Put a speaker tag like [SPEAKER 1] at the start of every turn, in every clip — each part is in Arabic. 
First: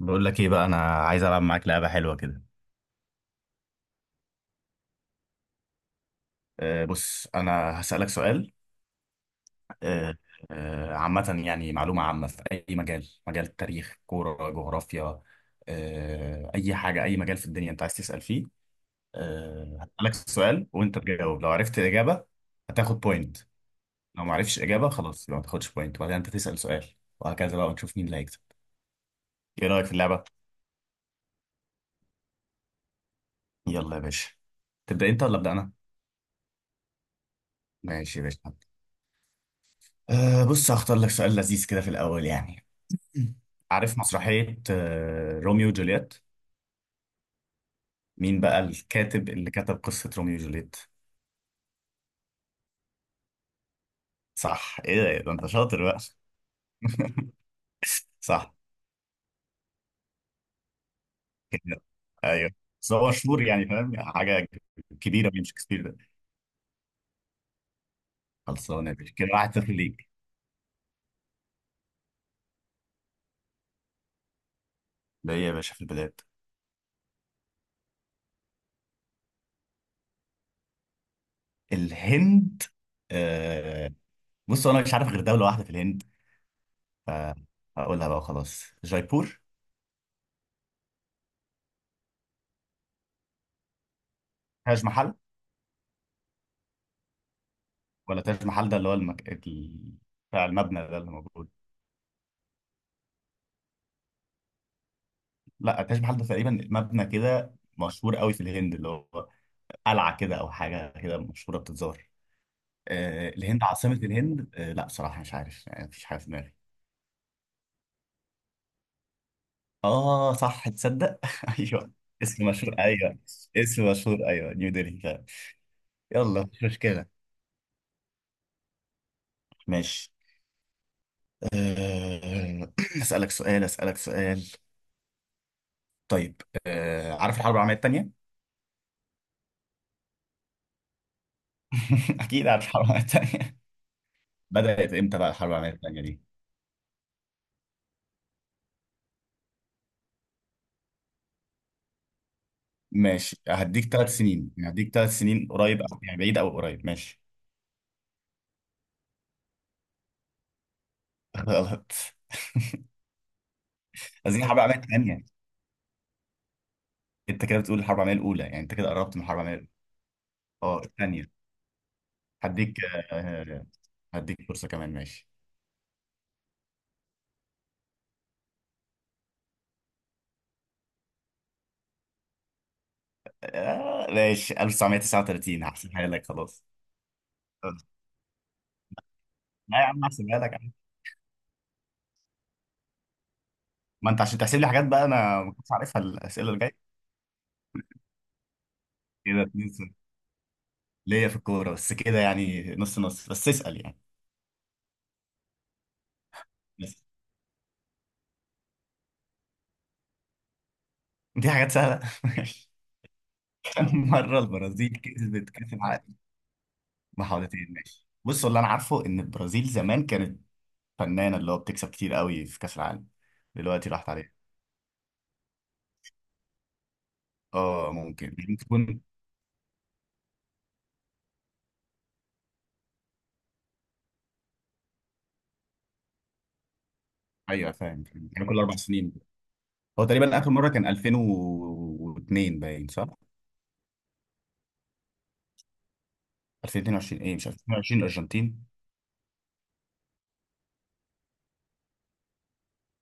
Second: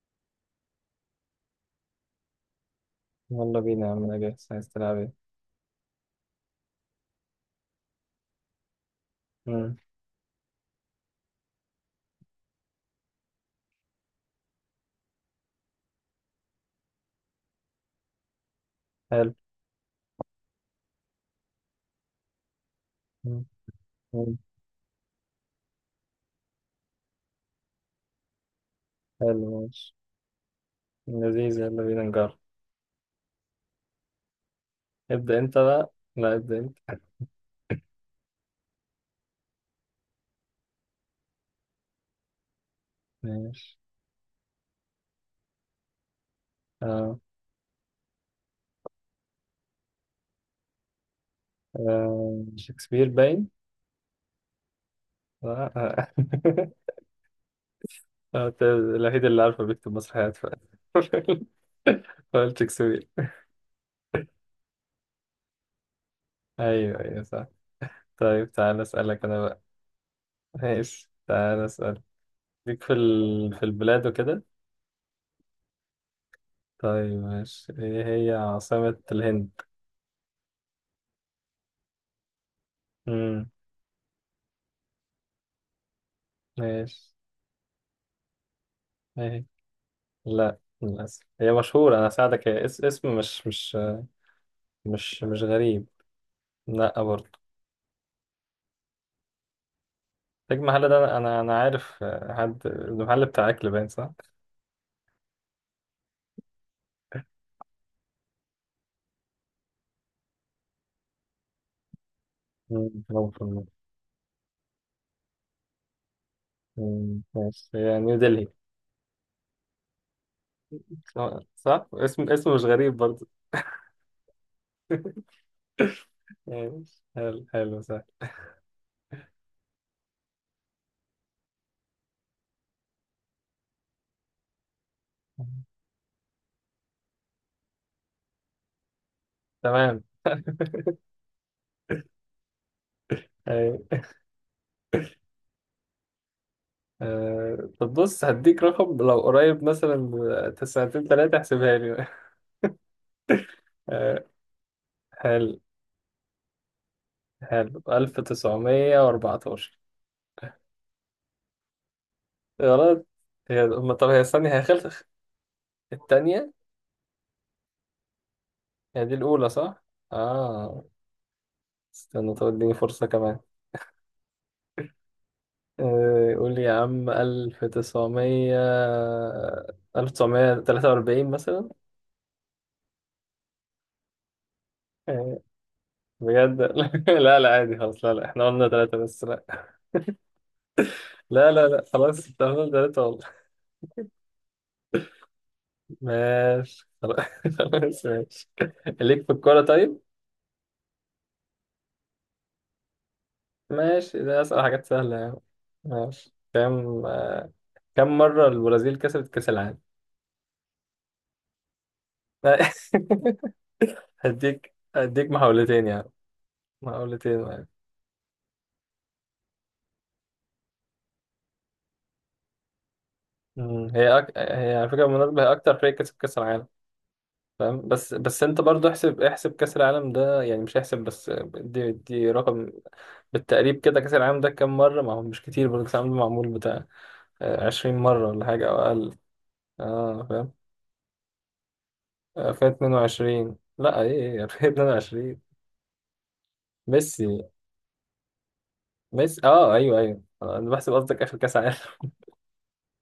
[SPEAKER 1] بقول لك ايه بقى انا عايز العب معاك لعبه حلوه كده.
[SPEAKER 2] يلا بينا يا عم، انا جاهز، عايز تلعب ايه؟
[SPEAKER 1] بص انا هسالك سؤال.
[SPEAKER 2] مم.
[SPEAKER 1] أه أه عامه، يعني معلومه عامه في اي مجال، مجال التاريخ، كوره، جغرافيا. اي حاجه، اي مجال في الدنيا انت عايز تسال فيه.
[SPEAKER 2] حلو.
[SPEAKER 1] هسالك سؤال وانت تجاوب، لو عرفت الاجابه هتاخد بوينت.
[SPEAKER 2] مم.
[SPEAKER 1] لو ما
[SPEAKER 2] مم.
[SPEAKER 1] عرفتش اجابه خلاص يبقى ما تاخدش بوينت، وبعدين انت تسال سؤال وهكذا بقى، ونشوف مين اللي هيكسب.
[SPEAKER 2] حلو،
[SPEAKER 1] ايه
[SPEAKER 2] ماشي.
[SPEAKER 1] رايك في اللعبه؟
[SPEAKER 2] لذيذ، يلا بينا نجرب.
[SPEAKER 1] يلا يا باشا. تبدا انت ولا
[SPEAKER 2] ابدأ
[SPEAKER 1] ابدا
[SPEAKER 2] انت
[SPEAKER 1] انا؟
[SPEAKER 2] بقى، لا ابدأ انت.
[SPEAKER 1] ماشي يا باشا. بص هختار لك سؤال لذيذ كده في الاول يعني. مم.
[SPEAKER 2] ماشي
[SPEAKER 1] عارف مسرحية روميو وجولييت؟
[SPEAKER 2] آه.
[SPEAKER 1] مين بقى الكاتب اللي كتب قصة روميو وجولييت؟
[SPEAKER 2] آه. شكسبير باين.
[SPEAKER 1] صح، ايه ده إيه ده انت
[SPEAKER 2] لا
[SPEAKER 1] شاطر بقى.
[SPEAKER 2] آه.
[SPEAKER 1] صح.
[SPEAKER 2] أنت الوحيد اللي عارفه بيكتب مسرحيات ف
[SPEAKER 1] كده ايوه،
[SPEAKER 2] فقلت
[SPEAKER 1] بس
[SPEAKER 2] شكسبير.
[SPEAKER 1] هو مشهور يعني، فاهم حاجة كبيرة من شكسبير ده.
[SPEAKER 2] ايوه، ايوه، صح. طيب تعالى
[SPEAKER 1] خلصانة يا باشا،
[SPEAKER 2] اسألك
[SPEAKER 1] كده
[SPEAKER 2] انا
[SPEAKER 1] واحد
[SPEAKER 2] بقى.
[SPEAKER 1] صفر ليك.
[SPEAKER 2] ماشي، تعالى اسأل. ليك في البلاد وكده.
[SPEAKER 1] ده ايه يا باشا في البلاد؟
[SPEAKER 2] طيب ماشي، ايه هي عاصمة الهند؟
[SPEAKER 1] الهند.
[SPEAKER 2] مم.
[SPEAKER 1] آه بص انا مش عارف غير دولة واحدة في الهند،
[SPEAKER 2] ماشي،
[SPEAKER 1] فهقولها بقى وخلاص، جايبور.
[SPEAKER 2] ايه؟ لا، للأسف هي مشهورة، أنا أساعدك، هي اسم مش مش
[SPEAKER 1] تاج محل؟
[SPEAKER 2] مش مش غريب. لا برضه.
[SPEAKER 1] ولا تاج محل ده اللي هو بتاع
[SPEAKER 2] تاج محل
[SPEAKER 1] المبنى ده
[SPEAKER 2] ده،
[SPEAKER 1] اللي
[SPEAKER 2] أنا أنا
[SPEAKER 1] موجود.
[SPEAKER 2] أنا عارف حد المحل بتاع أكل باين صح؟
[SPEAKER 1] لا تاج محل ده تقريبا مبنى كده مشهور قوي في الهند، اللي هو قلعه كده او حاجه كده مشهوره بتتزار.
[SPEAKER 2] مم،
[SPEAKER 1] الهند،
[SPEAKER 2] ممكن.
[SPEAKER 1] عاصمه الهند لا بصراحه مش عارف يعني، مفيش حاجه في دماغي.
[SPEAKER 2] مم، ماشي، هي نيو دلهي.
[SPEAKER 1] اه صح، تصدق
[SPEAKER 2] صح؟ صح؟
[SPEAKER 1] ايوه.
[SPEAKER 2] اسم
[SPEAKER 1] اسم
[SPEAKER 2] اسم مش
[SPEAKER 1] مشهور
[SPEAKER 2] غريب
[SPEAKER 1] ايوه.
[SPEAKER 2] برضه.
[SPEAKER 1] اسم مشهور ايوه، نيو دلهي فعلا. يلا مش
[SPEAKER 2] ماشي.
[SPEAKER 1] مشكله.
[SPEAKER 2] حلو حلو، صح.
[SPEAKER 1] ماشي. آه، اسالك سؤال طيب. عارف الحرب العالميه الثانيه؟
[SPEAKER 2] تمام.
[SPEAKER 1] اكيد عارف الحرب العالميه الثانيه.
[SPEAKER 2] أيوة.
[SPEAKER 1] بدات امتى بقى الحرب العالميه الثانيه دي؟
[SPEAKER 2] طب بص، هديك رقم لو قريب مثلا، سنتين تلاتة احسبها لي.
[SPEAKER 1] ماشي هديك ثلاث
[SPEAKER 2] آه،
[SPEAKER 1] سنين يعني هديك 3 سنين،
[SPEAKER 2] حلو،
[SPEAKER 1] قريب أو يعني بعيد أو قريب، ماشي.
[SPEAKER 2] حلو 1914.
[SPEAKER 1] غلط.
[SPEAKER 2] غلط. هي هم طب هي
[SPEAKER 1] عايزين
[SPEAKER 2] استني،
[SPEAKER 1] حرب
[SPEAKER 2] هي
[SPEAKER 1] عالمية
[SPEAKER 2] خلص.
[SPEAKER 1] الثانية.
[SPEAKER 2] التانية.
[SPEAKER 1] أنت كده بتقول الحرب العالمية الأولى، يعني أنت كده
[SPEAKER 2] هي دي
[SPEAKER 1] قربت من الحرب
[SPEAKER 2] الأولى
[SPEAKER 1] العالمية الأولى.
[SPEAKER 2] صح؟ آه.
[SPEAKER 1] الثانية.
[SPEAKER 2] استنى، طب اديني
[SPEAKER 1] هديك
[SPEAKER 2] فرصة كمان.
[SPEAKER 1] آه، هديك فرصة كمان ماشي.
[SPEAKER 2] قول لي يا عم، ألف تسعمية، 1943 مثلا.
[SPEAKER 1] ماشي
[SPEAKER 2] آه،
[SPEAKER 1] 1939 هحسبها لك
[SPEAKER 2] بجد.
[SPEAKER 1] خلاص.
[SPEAKER 2] لا لا
[SPEAKER 1] آه.
[SPEAKER 2] عادي خلاص، لا لا احنا قلنا تلاتة بس، لا.
[SPEAKER 1] لا يا عم هحسبها لك عادي.
[SPEAKER 2] لا لا لا خلاص، انت قلنا تلاتة والله.
[SPEAKER 1] ما أنت عشان تحسب لي حاجات بقى أنا ما كنتش عارفها، الأسئلة اللي
[SPEAKER 2] ماشي
[SPEAKER 1] جاية.
[SPEAKER 2] خلاص خلاص، ماشي. ليك في
[SPEAKER 1] كده
[SPEAKER 2] الكورة
[SPEAKER 1] 2-0.
[SPEAKER 2] طيب؟
[SPEAKER 1] ليا في الكورة بس كده يعني نص نص، بس اسأل يعني.
[SPEAKER 2] ماشي، ده أسأل حاجات سهلة يعني. ماشي
[SPEAKER 1] بس
[SPEAKER 2] كام آه، كم مرة البرازيل كسبت كأس العالم؟
[SPEAKER 1] دي حاجات سهلة.
[SPEAKER 2] لا.
[SPEAKER 1] مرة
[SPEAKER 2] هديك
[SPEAKER 1] البرازيل
[SPEAKER 2] هديك
[SPEAKER 1] كسبت كأس
[SPEAKER 2] محاولتين يعني،
[SPEAKER 1] العالم.
[SPEAKER 2] محاولتين
[SPEAKER 1] بحوالتين
[SPEAKER 2] يعني.
[SPEAKER 1] ماشي، بص اللي أنا عارفه إن البرازيل زمان كانت فنانة اللي هو بتكسب كتير قوي في كأس العالم، دلوقتي
[SPEAKER 2] مم.
[SPEAKER 1] راحت
[SPEAKER 2] هي أك...
[SPEAKER 1] عليها.
[SPEAKER 2] هي على فكرة، بالمناسبة هي أكتر فريق كسب كأس العالم. فاهم،
[SPEAKER 1] اه
[SPEAKER 2] بس
[SPEAKER 1] ممكن
[SPEAKER 2] بس
[SPEAKER 1] ممكن
[SPEAKER 2] أنت برضو
[SPEAKER 1] تكون.
[SPEAKER 2] احسب كأس العالم ده يعني، مش احسب بس دي رقم، بالتقريب كده، كأس العالم ده كام مرة؟ ما هو مش كتير برضو، كأس العالم ده معمول بتاع
[SPEAKER 1] أيوه
[SPEAKER 2] 20
[SPEAKER 1] فاهم،
[SPEAKER 2] مرة ولا
[SPEAKER 1] كان كل
[SPEAKER 2] حاجة أو
[SPEAKER 1] 4 سنين.
[SPEAKER 2] أقل.
[SPEAKER 1] هو
[SPEAKER 2] أه
[SPEAKER 1] تقريبا آخر
[SPEAKER 2] فاهم.
[SPEAKER 1] مرة كان 2002 باين صح؟
[SPEAKER 2] 2022، لا إيه 2022.
[SPEAKER 1] 2022
[SPEAKER 2] ميسي.
[SPEAKER 1] إيه مش 2022 الأرجنتين.
[SPEAKER 2] ميسي، أه أيوه، أيوه، أنا بحسب قصدك آخر كأس عالم.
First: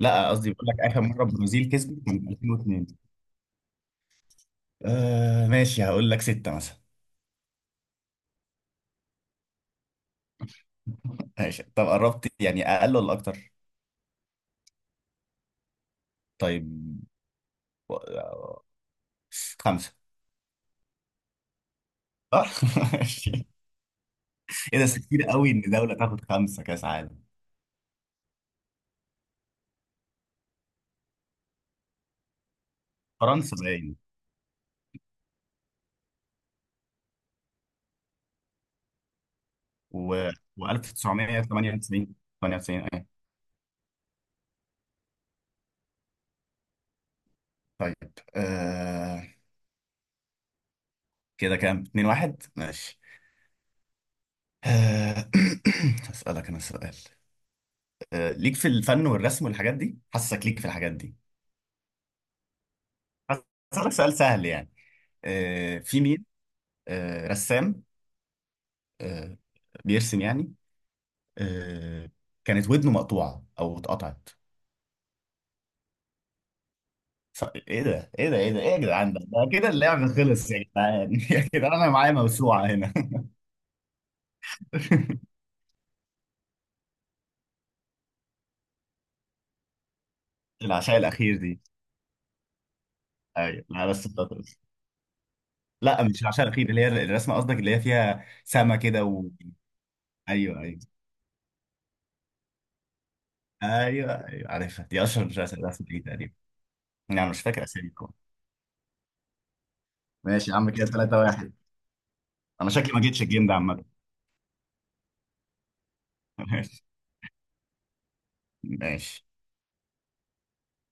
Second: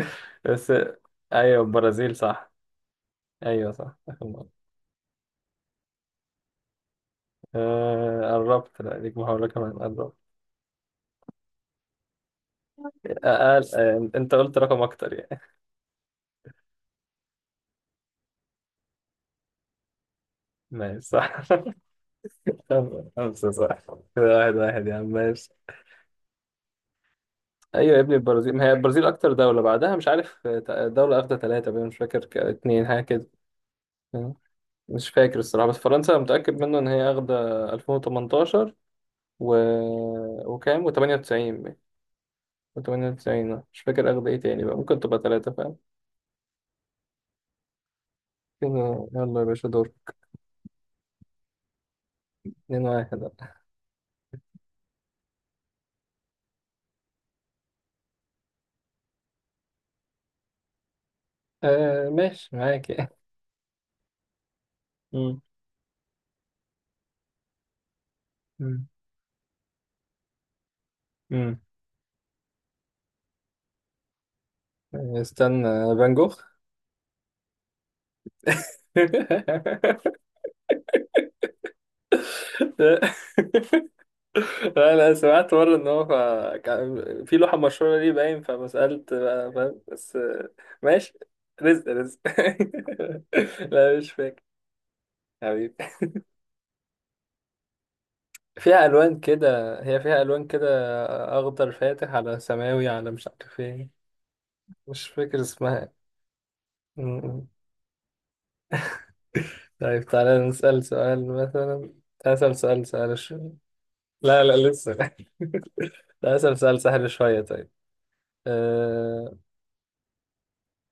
[SPEAKER 1] لا قصدي بقول
[SPEAKER 2] بس.
[SPEAKER 1] لك آخر مرة
[SPEAKER 2] أيوه
[SPEAKER 1] البرازيل كسبت
[SPEAKER 2] البرازيل
[SPEAKER 1] كان
[SPEAKER 2] صح.
[SPEAKER 1] 2002.
[SPEAKER 2] ايوه صح، اخر مره.
[SPEAKER 1] ماشي هقول لك ستة مثلا.
[SPEAKER 2] آه قربت، لا ليك محاوله كمان، قربت.
[SPEAKER 1] ماشي طب قربت يعني، أقل ولا أكتر؟
[SPEAKER 2] اقل، آه انت قلت رقم اكتر يعني.
[SPEAKER 1] طيب. و- آه، خمسة.
[SPEAKER 2] ماشي صح.
[SPEAKER 1] صح ماشي.
[SPEAKER 2] خمسه صح. كده واحد
[SPEAKER 1] ايه ده،
[SPEAKER 2] واحد يا
[SPEAKER 1] بس
[SPEAKER 2] عم،
[SPEAKER 1] كتير
[SPEAKER 2] ماشي.
[SPEAKER 1] قوي ان دوله تاخد خمسه كاس عالم.
[SPEAKER 2] ايوه يا ابني، البرازيل، ما هي البرازيل اكتر دوله، بعدها مش عارف دوله اخده ثلاثه بقى، مش فاكر، اتنين حاجه كده.
[SPEAKER 1] فرنسا باين.
[SPEAKER 2] مش فاكر الصراحه، بس فرنسا متاكد منه ان هي اخده 2018، و
[SPEAKER 1] و
[SPEAKER 2] وكام
[SPEAKER 1] و1998
[SPEAKER 2] و98،
[SPEAKER 1] 98 ايه.
[SPEAKER 2] و98، مش فاكر اخده ايه تاني بقى، ممكن تبقى ثلاثه فاهم.
[SPEAKER 1] طيب.
[SPEAKER 2] كده
[SPEAKER 1] آه...
[SPEAKER 2] يلا يا باشا، دور.
[SPEAKER 1] كده كام 2-1
[SPEAKER 2] 2
[SPEAKER 1] ماشي.
[SPEAKER 2] 1
[SPEAKER 1] آه... هسألك انا سؤال. ليك في الفن والرسم والحاجات دي، حاسسك ليك في الحاجات دي.
[SPEAKER 2] آه ماشي، معاك.
[SPEAKER 1] هسألك سؤال سهل يعني.
[SPEAKER 2] مم.
[SPEAKER 1] في مين رسام
[SPEAKER 2] مم.
[SPEAKER 1] آه... بيرسم يعني
[SPEAKER 2] مم.
[SPEAKER 1] آه... كانت ودنه مقطوعه او اتقطعت؟
[SPEAKER 2] استنى. فان جوخ.
[SPEAKER 1] ايه ده ايه يا جدعان، ده كده اللعب خلص يا جدعان. يا جدعان انا معايا موسوعه هنا.
[SPEAKER 2] لا لا، سمعت مرة ان هو كان في لوحة مشهورة ليه باين، فما سألت بقى فاهم بس
[SPEAKER 1] العشاء
[SPEAKER 2] ماشي.
[SPEAKER 1] الاخير دي.
[SPEAKER 2] رزق رزق.
[SPEAKER 1] ايوه لا
[SPEAKER 2] لا
[SPEAKER 1] بس
[SPEAKER 2] مش فاكر.
[SPEAKER 1] بطرس.
[SPEAKER 2] حبيبي.
[SPEAKER 1] لا مش العشاء الاخير، اللي هي الرسمه قصدك اللي هي فيها سما
[SPEAKER 2] فيها
[SPEAKER 1] كده
[SPEAKER 2] ألوان
[SPEAKER 1] و...
[SPEAKER 2] كده، هي فيها ألوان
[SPEAKER 1] ايوه
[SPEAKER 2] كده،
[SPEAKER 1] ايوه.
[SPEAKER 2] أخضر فاتح على سماوي على مش عارف ايه.
[SPEAKER 1] ايوه ايوه عارفها دي،
[SPEAKER 2] مش
[SPEAKER 1] اشهر
[SPEAKER 2] فاكر
[SPEAKER 1] رسمه، رسمه
[SPEAKER 2] اسمها.
[SPEAKER 1] دي تقريبا.
[SPEAKER 2] م-
[SPEAKER 1] يعني انا مش
[SPEAKER 2] م.
[SPEAKER 1] فاكر اساميكم.
[SPEAKER 2] طيب تعالى
[SPEAKER 1] ماشي يا عم
[SPEAKER 2] نسأل
[SPEAKER 1] كده 3
[SPEAKER 2] سؤال
[SPEAKER 1] 1
[SPEAKER 2] مثلا. أسأل
[SPEAKER 1] انا
[SPEAKER 2] سؤال
[SPEAKER 1] شكلي ما جيتش الجيم
[SPEAKER 2] سؤال
[SPEAKER 1] ده عامه.
[SPEAKER 2] لا لا لسه، ده أسأل سؤال
[SPEAKER 1] ماشي.
[SPEAKER 2] سهل شوية طيب.
[SPEAKER 1] ماشي.
[SPEAKER 2] أه...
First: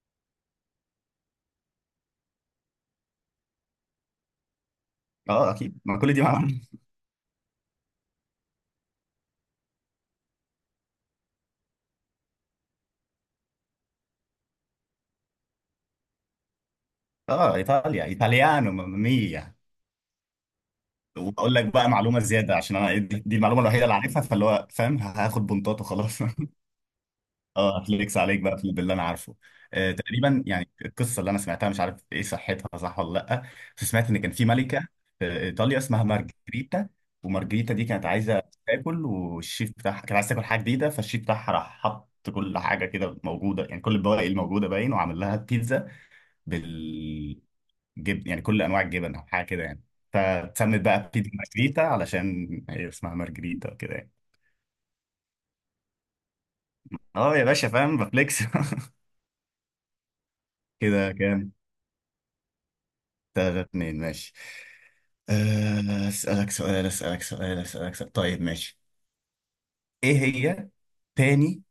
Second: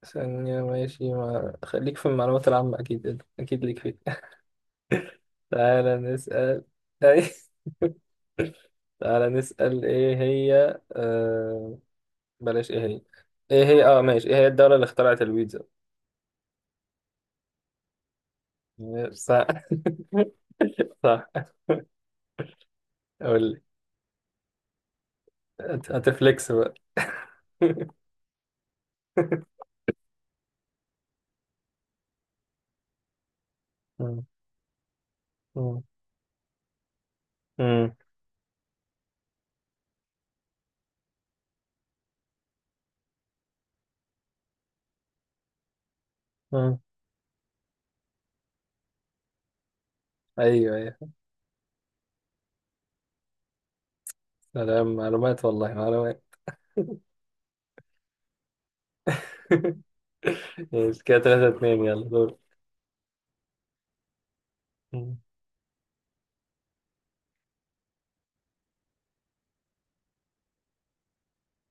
[SPEAKER 2] ثانية ماشي، ما... خليك في المعلومات العامة، أكيد أكيد ليك فيه.
[SPEAKER 1] اه اكيد،
[SPEAKER 2] تعالى
[SPEAKER 1] ما كل دي معانا.
[SPEAKER 2] نسأل. أي تعالى نسأل، إيه هي بلاش، إيه هي، إيه هي ماشي، إيه هي الدولة اللي اخترعت البيتزا؟
[SPEAKER 1] اه ايطاليا، ايطاليانو
[SPEAKER 2] صح.
[SPEAKER 1] ماميا.
[SPEAKER 2] صح.
[SPEAKER 1] واقول لك بقى معلومه زياده عشان انا دي
[SPEAKER 2] قول
[SPEAKER 1] المعلومه
[SPEAKER 2] لي.
[SPEAKER 1] الوحيده اللي عارفها، فاللي هو فاهم هاخد بنطات وخلاص.
[SPEAKER 2] هتفليكس بقى.
[SPEAKER 1] اه هفليكس عليك بقى في باللي انا عارفه. آه تقريبا يعني، القصه اللي انا سمعتها مش عارف ايه صحتها صح ولا لا. بس سمعت ان
[SPEAKER 2] مم.
[SPEAKER 1] كان في ملكه في ايطاليا
[SPEAKER 2] مم.
[SPEAKER 1] اسمها مارجريتا. ومارجريتا دي
[SPEAKER 2] مم.
[SPEAKER 1] كانت عايزه تاكل، والشيف بتاعها كانت عايزه تاكل حاجه جديده، فالشيف بتاعها راح حط كل حاجه كده موجوده يعني، كل البواقي الموجوده باين وعمل لها بيتزا
[SPEAKER 2] مم.
[SPEAKER 1] بال جبن، يعني كل انواع الجبن او حاجه كده يعني.
[SPEAKER 2] أيوه،
[SPEAKER 1] فتسمت
[SPEAKER 2] أيوه،
[SPEAKER 1] بقى بيتزا مارجريتا علشان هي اسمها مارجريتا وكده يعني.
[SPEAKER 2] سلام معلومات والله، معلومات.
[SPEAKER 1] اه يا باشا فاهم بفليكس.
[SPEAKER 2] ماشي
[SPEAKER 1] كده
[SPEAKER 2] كده
[SPEAKER 1] كام
[SPEAKER 2] 3-2، يلا دور.
[SPEAKER 1] 3-2 ماشي. اسالك سؤال طيب ماشي. ايه هي تاني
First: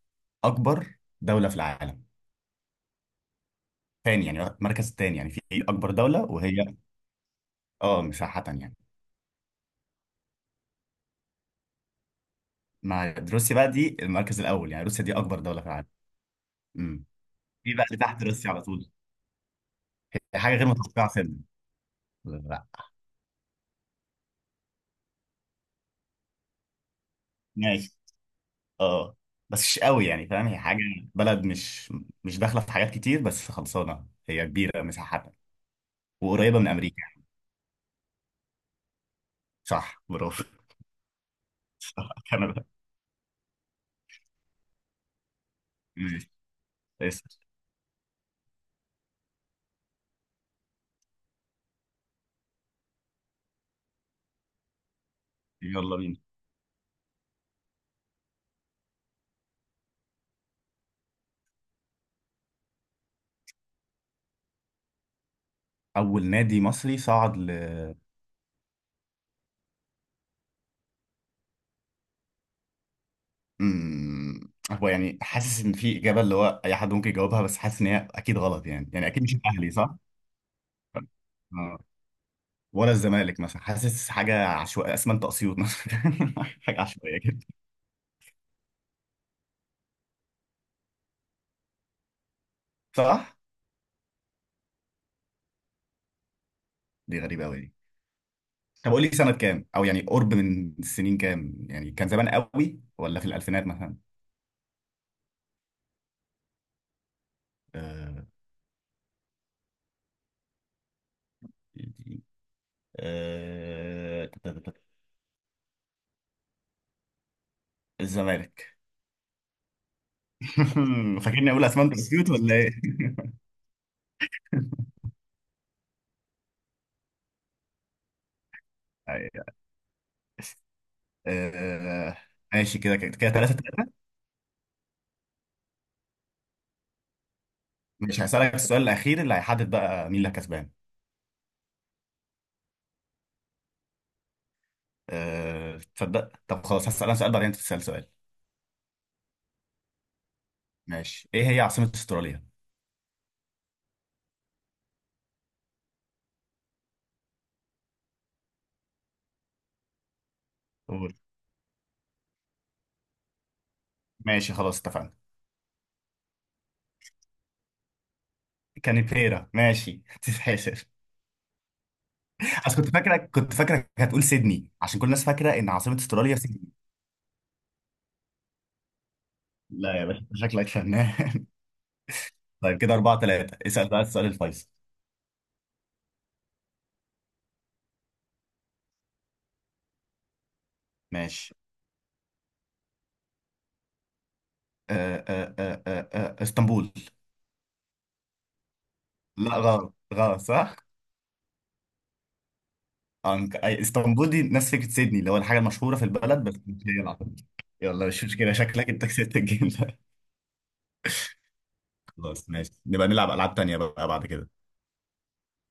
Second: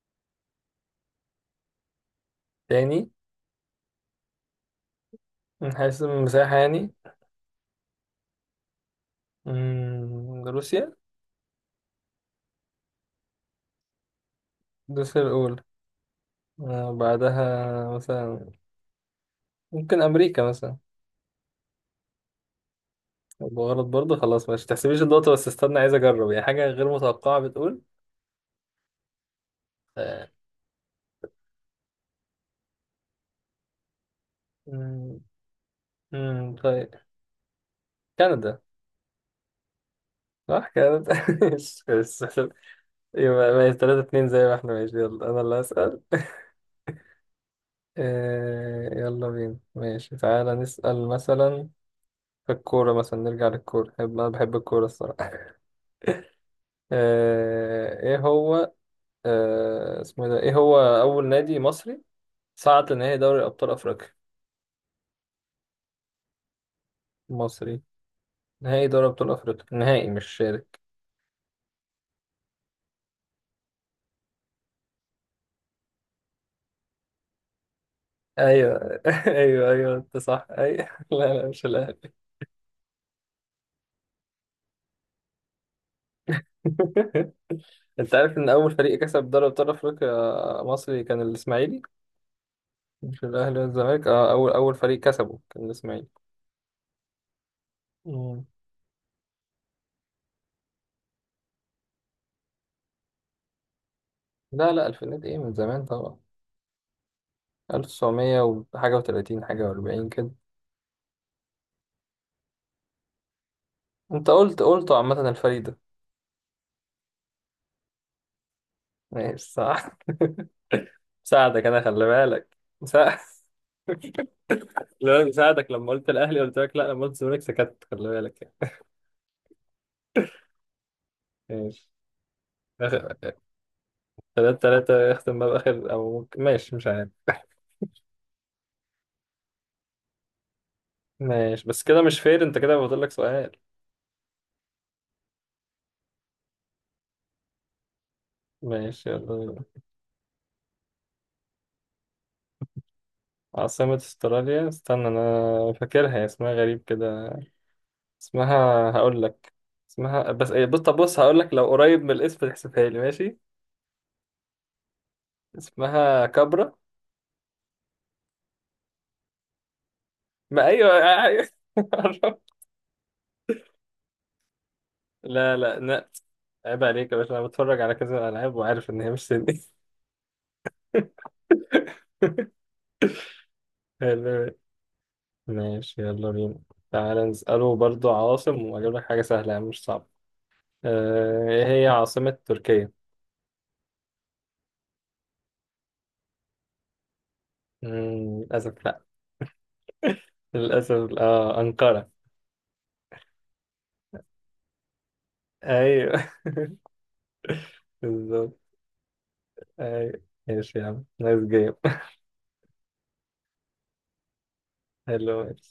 [SPEAKER 1] اكبر دوله في العالم؟
[SPEAKER 2] تاني؟
[SPEAKER 1] تاني يعني المركز التاني، يعني في
[SPEAKER 2] من
[SPEAKER 1] اكبر
[SPEAKER 2] حيث
[SPEAKER 1] دوله،
[SPEAKER 2] المساحة
[SPEAKER 1] وهي
[SPEAKER 2] يعني.
[SPEAKER 1] اه مساحه يعني.
[SPEAKER 2] مم، روسيا.
[SPEAKER 1] مع روسيا بقى، دي المركز الاول، يعني روسيا دي
[SPEAKER 2] روسيا
[SPEAKER 1] اكبر
[SPEAKER 2] الأولى.
[SPEAKER 1] دوله في العالم. امم في بقى
[SPEAKER 2] بعدها
[SPEAKER 1] اللي تحت روسيا
[SPEAKER 2] مثلا،
[SPEAKER 1] على طول.
[SPEAKER 2] ممكن أمريكا
[SPEAKER 1] حاجه غير
[SPEAKER 2] مثلا.
[SPEAKER 1] متوقعه سنة.
[SPEAKER 2] يبقى غلط برضه، خلاص ماشي، تحسبيش النقطة بس استنى، عايز أجرب يعني حاجة غير متوقعة بتقول.
[SPEAKER 1] ماشي. اه بس مش قوي يعني،
[SPEAKER 2] آه،
[SPEAKER 1] فاهم هي حاجه، بلد مش داخله في حاجات كتير، بس خلصانه هي كبيره
[SPEAKER 2] مم،
[SPEAKER 1] مساحتها وقريبه من
[SPEAKER 2] طيب.
[SPEAKER 1] امريكا.
[SPEAKER 2] كندا.
[SPEAKER 1] صح برافو.
[SPEAKER 2] صح، كندا. ماشي،
[SPEAKER 1] صح كندا
[SPEAKER 2] يبقى ماشي 3-2 زي ما احنا ماشي، يلا أنا اللي هسأل.
[SPEAKER 1] ماشي. اسال.
[SPEAKER 2] يلا بينا ماشي، تعالى نسأل مثلا في الكورة مثلا، نرجع للكورة، أنا بحب الكورة الصراحة.
[SPEAKER 1] يلا بينا.
[SPEAKER 2] ايه هو، اسمه إيه ده، ايه هو اول نادي مصري صعد لنهائي دوري ابطال افريقيا؟
[SPEAKER 1] اول نادي مصري صعد ل.
[SPEAKER 2] مصري، نهائي دوري ابطال افريقيا، نهائي مش شارك.
[SPEAKER 1] هو يعني حاسس ان في اجابه اللي هو اي حد ممكن يجاوبها، بس حاسس ان هي اكيد غلط، يعني
[SPEAKER 2] ايوه
[SPEAKER 1] يعني اكيد مش
[SPEAKER 2] ايوه،
[SPEAKER 1] الاهلي
[SPEAKER 2] ايوه،
[SPEAKER 1] صح؟
[SPEAKER 2] انت صح، ايوه لا لا مش
[SPEAKER 1] اه
[SPEAKER 2] الاهلي.
[SPEAKER 1] ولا الزمالك مثلا، حاسس حاجه عشوائيه اسمنت اسيوط مثلا. حاجه عشوائيه كده.
[SPEAKER 2] انت عارف ان اول فريق كسب دوري ابطال افريقيا مصري كان الاسماعيلي؟ مش
[SPEAKER 1] صح؟
[SPEAKER 2] الاهلي والزمالك، اه اول فريق كسبه كان الاسماعيلي.
[SPEAKER 1] دي غريبه قوي.
[SPEAKER 2] مم.
[SPEAKER 1] طب قول لي سنة كام، او يعني قرب من السنين كام، يعني كان زمان قوي ولا في الألفينات مثلا؟
[SPEAKER 2] لا لا الفينات ايه، من زمان طبعا.
[SPEAKER 1] آه...
[SPEAKER 2] 1900 وحاجة و30 حاجة و40 كده. انت
[SPEAKER 1] آه...
[SPEAKER 2] قلت عامة الفريق ده.
[SPEAKER 1] الزمالك.
[SPEAKER 2] ماشي صح.
[SPEAKER 1] فاكرني اقول
[SPEAKER 2] ساعدك انا،
[SPEAKER 1] اسمنت
[SPEAKER 2] خلي
[SPEAKER 1] بسيوت ولا
[SPEAKER 2] بالك.
[SPEAKER 1] ايه.
[SPEAKER 2] سا- خلي بالك ساعدك، لما قلت الاهلي قلت لك لا، لما قلت الزمالك سكت، خلي بالك يعني.
[SPEAKER 1] أيوة.
[SPEAKER 2] ماشي.
[SPEAKER 1] آه... ماشي كده كده
[SPEAKER 2] آخر،
[SPEAKER 1] كده 3-3.
[SPEAKER 2] 3-3، يختم بقى بآخر أو ممكن، ماشي مش عارف.
[SPEAKER 1] مش هسألك السؤال الأخير اللي هيحدد بقى مين اللي كسبان؟
[SPEAKER 2] ماشي بس كده مش فير، أنت كده فاضل لك سؤال.
[SPEAKER 1] تصدق طب خلاص هسأل انا سؤال بعدين انت تسأل سؤال.
[SPEAKER 2] ماشي يلا بينا.
[SPEAKER 1] ماشي ايه هي عاصمة استراليا؟
[SPEAKER 2] عاصمة أستراليا، استنى أنا فاكرها، هي اسمها غريب كده، اسمها هقول لك. اسمها بس إيه، بص طب
[SPEAKER 1] قول.
[SPEAKER 2] بص، هقول لك لو قريب من الاسم تحسبها لي ماشي.
[SPEAKER 1] ماشي خلاص اتفقنا.
[SPEAKER 2] اسمها كابرا.
[SPEAKER 1] كانبيرا ماشي،
[SPEAKER 2] ما
[SPEAKER 1] تتحسب.
[SPEAKER 2] أيوه. أيوه.
[SPEAKER 1] بس كنت فاكرك، كنت فاكرك هتقول سيدني، عشان كل الناس
[SPEAKER 2] لا
[SPEAKER 1] فاكره ان
[SPEAKER 2] لا
[SPEAKER 1] عاصمه
[SPEAKER 2] لا.
[SPEAKER 1] استراليا سيدني.
[SPEAKER 2] عيب عليك يا باشا، انا بتفرج على كذا العاب وعارف ان هي مش سني.
[SPEAKER 1] لا يا باشا أنت شكلك فنان. طيب كده 4-3، اسأل بقى السؤال
[SPEAKER 2] حلو.
[SPEAKER 1] الفيصل.
[SPEAKER 2] ماشي يلا بينا. تعالى نسأله برضو عواصم، وأجيب لك حاجة سهلة يعني مش صعبة.
[SPEAKER 1] ماشي.
[SPEAKER 2] إيه هي عاصمة تركيا؟
[SPEAKER 1] اسطنبول.
[SPEAKER 2] مم، للأسف لأ.
[SPEAKER 1] لا غلط غلط صح؟
[SPEAKER 2] للأسف. آه أنقرة.
[SPEAKER 1] اسطنبول دي نفس فكرة سيدني، اللي هو الحاجة المشهورة في
[SPEAKER 2] أيوه.
[SPEAKER 1] البلد بس مش هي العاصمة. يلا مش مشكلة،
[SPEAKER 2] بالظبط.
[SPEAKER 1] شكلك أنت كسبت الجيم ده.
[SPEAKER 2] أيوه ماشي يا عم، نايس جيم.
[SPEAKER 1] خلاص ماشي، نبقى نلعب ألعاب تانية بقى بعد كده.
[SPEAKER 2] حلو.